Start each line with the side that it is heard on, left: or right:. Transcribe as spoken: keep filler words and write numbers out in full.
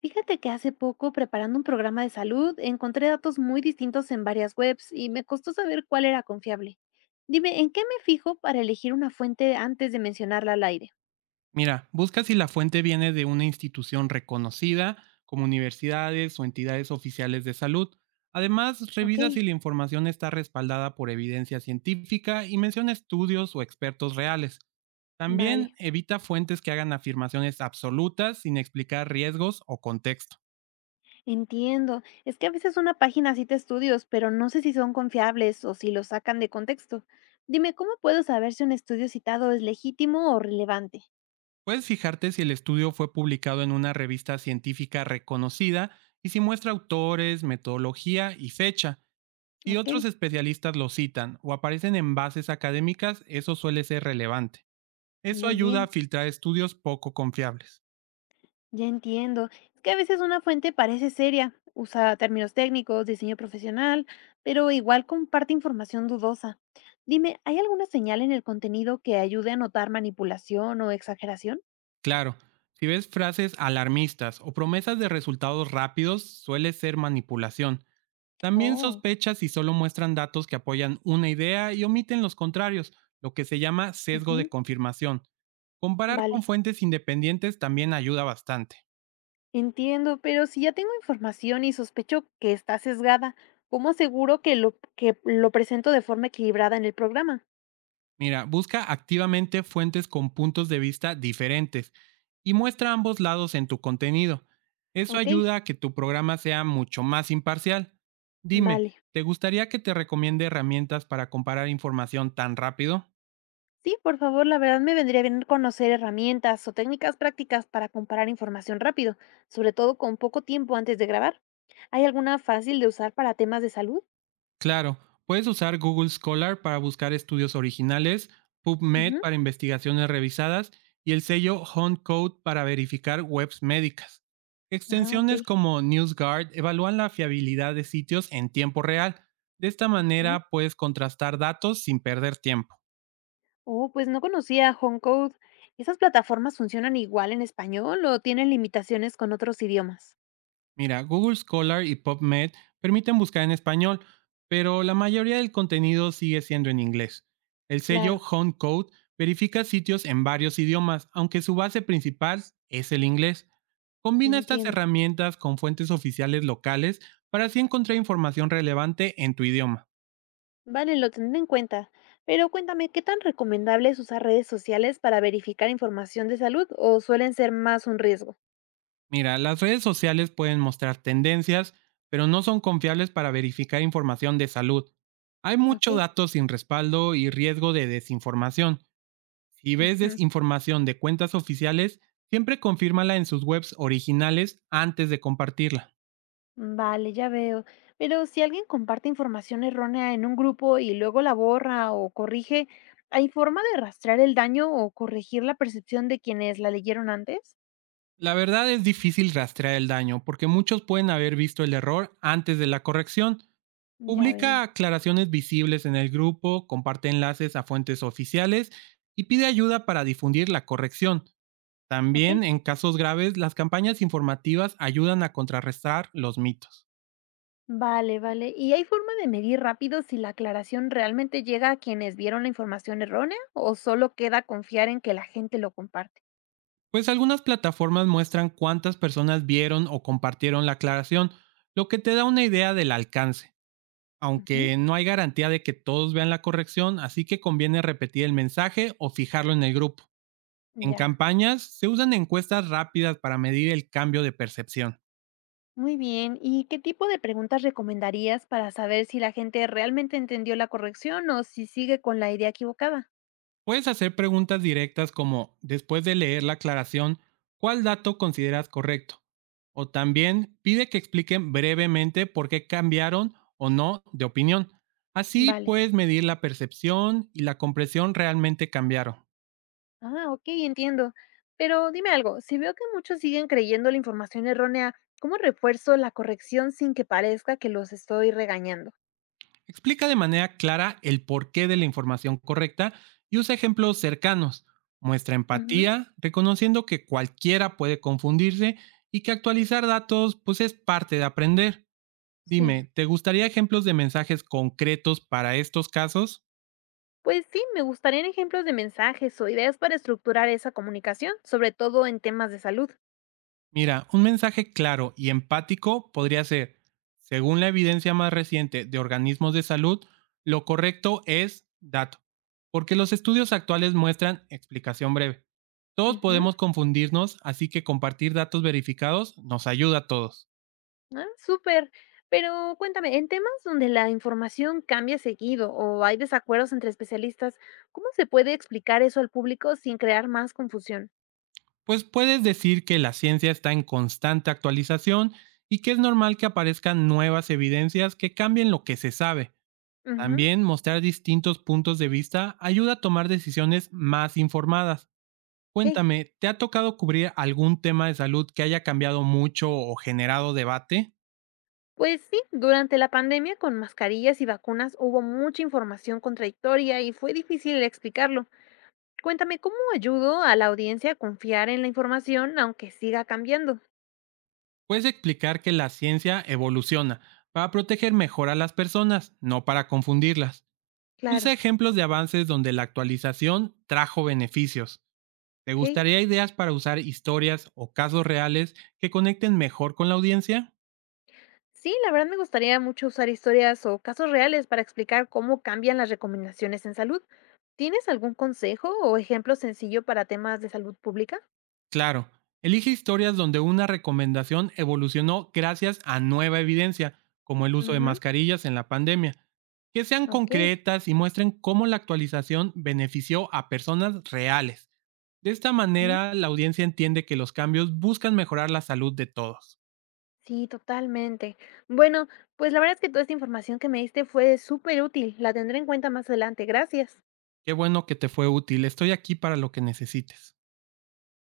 left: Fíjate que hace poco, preparando un programa de salud, encontré datos muy distintos en varias webs y me costó saber cuál era confiable. Dime, ¿en qué me fijo para elegir una fuente antes de mencionarla al aire?
right: Mira, busca si la fuente viene de una institución reconocida, como universidades o entidades oficiales de salud. Además,
left: Ok,
right: revisa si la información está respaldada por evidencia científica y menciona estudios o expertos reales.
left: vale.
right: También evita fuentes que hagan afirmaciones absolutas sin explicar riesgos o contexto.
left: Entiendo. Es que a veces una página cita estudios, pero no sé si son confiables o si los sacan de contexto. Dime, ¿cómo puedo saber si un estudio citado es legítimo o relevante?
right: Puedes fijarte si el estudio fue publicado en una revista científica reconocida y si muestra autores, metodología y fecha. Si
left: Ok,
right: otros especialistas lo citan o aparecen en bases académicas, eso suele ser relevante. Eso
left: muy
right: ayuda a
left: bien.
right: filtrar estudios poco confiables.
left: Ya entiendo. Es que a veces una fuente parece seria, usa términos técnicos, diseño profesional, pero igual comparte información dudosa. Dime, ¿hay alguna señal en el contenido que ayude a notar manipulación o exageración?
right: Claro, si ves frases alarmistas o promesas de resultados rápidos, suele ser manipulación. También
left: Oh,
right: sospecha si solo muestran datos que apoyan una idea y omiten los contrarios, lo que se llama sesgo de
left: ujú,
right: confirmación. Comparar
left: vale.
right: con fuentes independientes también ayuda bastante.
left: Entiendo, pero si ya tengo información y sospecho que está sesgada, ¿cómo aseguro que lo, que lo presento de forma equilibrada en el programa?
right: Mira, busca activamente fuentes con puntos de vista diferentes y muestra ambos lados en tu contenido. Eso
left: Ok,
right: ayuda a que tu programa sea mucho más imparcial. Dime,
left: vale.
right: ¿te gustaría que te recomiende herramientas para comparar información tan rápido?
left: Sí, por favor, la verdad me vendría bien conocer herramientas o técnicas prácticas para comparar información rápido, sobre todo con poco tiempo antes de grabar. ¿Hay alguna fácil de usar para temas de salud?
right: Claro, puedes usar Google Scholar para buscar estudios originales, PubMed
left: Ujú.
right: para investigaciones revisadas y el sello Hunt Code para verificar webs médicas.
left: Ah, ok.
right: Extensiones como NewsGuard evalúan la fiabilidad de sitios en tiempo real. De esta
left: Ajá.
right: manera puedes contrastar datos sin perder tiempo.
left: Oh, pues no conocía HomeCode. ¿Esas plataformas funcionan igual en español o tienen limitaciones con otros idiomas?
right: Mira, Google Scholar y PubMed permiten buscar en español, pero la mayoría del contenido sigue siendo en inglés. El sello
left: Claro,
right: Home Code verifica sitios en varios idiomas, aunque su base principal es el inglés. Combina estas
left: entiendo.
right: herramientas con fuentes oficiales locales para así encontrar información relevante en tu idioma.
left: Vale, lo tendré en cuenta. Pero cuéntame, ¿qué tan recomendable es usar redes sociales para verificar información de salud o suelen ser más un riesgo?
right: Mira, las redes sociales pueden mostrar tendencias, pero no son confiables para verificar información de salud. Hay
left: Ok.
right: mucho dato sin respaldo y riesgo de desinformación. Si ves
left: Ujú.
right: desinformación de cuentas oficiales, siempre confírmala en sus webs originales antes de compartirla.
left: Mm, vale, ya veo. Pero si alguien comparte información errónea en un grupo y luego la borra o corrige, ¿hay forma de rastrear el daño o corregir la percepción de quienes la leyeron antes?
right: La verdad es difícil rastrear el daño porque muchos pueden haber visto el error antes de la corrección.
left: Ya veo.
right: Publica aclaraciones visibles en el grupo, comparte enlaces a fuentes oficiales y pide ayuda para difundir la corrección.
left: Ok.
right: También, en casos graves, las campañas informativas ayudan a contrarrestar los mitos.
left: Vale, vale. ¿Y hay forma de medir rápido si la aclaración realmente llega a quienes vieron la información errónea o solo queda confiar en que la gente lo comparte?
right: Pues algunas plataformas muestran cuántas personas vieron o compartieron la aclaración, lo que te da una idea del alcance,
left: Ujú.
right: aunque no hay garantía de que todos vean la corrección, así que conviene repetir el mensaje o fijarlo en el grupo. En
left: Ya.
right: campañas se usan encuestas rápidas para medir el cambio de percepción.
left: Muy bien. ¿Y qué tipo de preguntas recomendarías para saber si la gente realmente entendió la corrección o si sigue con la idea equivocada?
right: Puedes hacer preguntas directas como, después de leer la aclaración, ¿cuál dato consideras correcto? O también pide que expliquen brevemente por qué cambiaron o no de opinión. Así
left: Vale.
right: puedes medir la percepción y la comprensión realmente cambiaron.
left: Ah, ok, entiendo. Pero dime algo, si veo que muchos siguen creyendo la información errónea, ¿cómo refuerzo la corrección sin que parezca que los estoy regañando?
right: Explica de manera clara el porqué de la información correcta y usa ejemplos cercanos. Muestra
left: Ujú.
right: empatía, reconociendo que cualquiera puede confundirse y que actualizar datos pues es parte de aprender.
left: Sí.
right: Dime, ¿te gustaría ejemplos de mensajes concretos para estos casos?
left: Pues sí, me gustarían ejemplos de mensajes o ideas para estructurar esa comunicación, sobre todo en temas de salud.
right: Mira, un mensaje claro y empático podría ser, según la evidencia más reciente de organismos de salud, lo correcto es dato, porque los estudios actuales muestran explicación breve. Todos
left: Ujú.
right: podemos confundirnos, así que compartir datos verificados nos ayuda a todos.
left: Ah, súper. Pero cuéntame, en temas donde la información cambia seguido o hay desacuerdos entre especialistas, ¿cómo se puede explicar eso al público sin crear más confusión?
right: Pues puedes decir que la ciencia está en constante actualización y que es normal que aparezcan nuevas evidencias que cambien lo que se sabe.
left: Ujú.
right: También mostrar distintos puntos de vista ayuda a tomar decisiones más informadas.
left: Ok.
right: Cuéntame, ¿te ha tocado cubrir algún tema de salud que haya cambiado mucho o generado debate?
left: Pues sí, durante la pandemia con mascarillas y vacunas hubo mucha información contradictoria y fue difícil explicarlo. Cuéntame, ¿cómo ayudo a la audiencia a confiar en la información aunque siga cambiando?
right: Puedes explicar que la ciencia evoluciona para proteger mejor a las personas, no para confundirlas. Usa
left: Claro,
right: ejemplos de avances donde la actualización trajo beneficios. ¿Te
left: ok.
right: gustaría ideas para usar historias o casos reales que conecten mejor con la audiencia?
left: Sí, la verdad me gustaría mucho usar historias o casos reales para explicar cómo cambian las recomendaciones en salud. ¿Tienes algún consejo o ejemplo sencillo para temas de salud pública?
right: Claro, elige historias donde una recomendación evolucionó gracias a nueva evidencia, como el uso de
left: Ujú,
right: mascarillas en la pandemia, que sean
left: ok.
right: concretas y muestren cómo la actualización benefició a personas reales. De esta
left: Ujú.
right: manera, la audiencia entiende que los cambios buscan mejorar la salud de todos.
left: Sí, totalmente. Bueno, pues la verdad es que toda esta información que me diste fue súper útil. La tendré en cuenta más adelante. Gracias.
right: Qué bueno que te fue útil, estoy aquí para lo que necesites.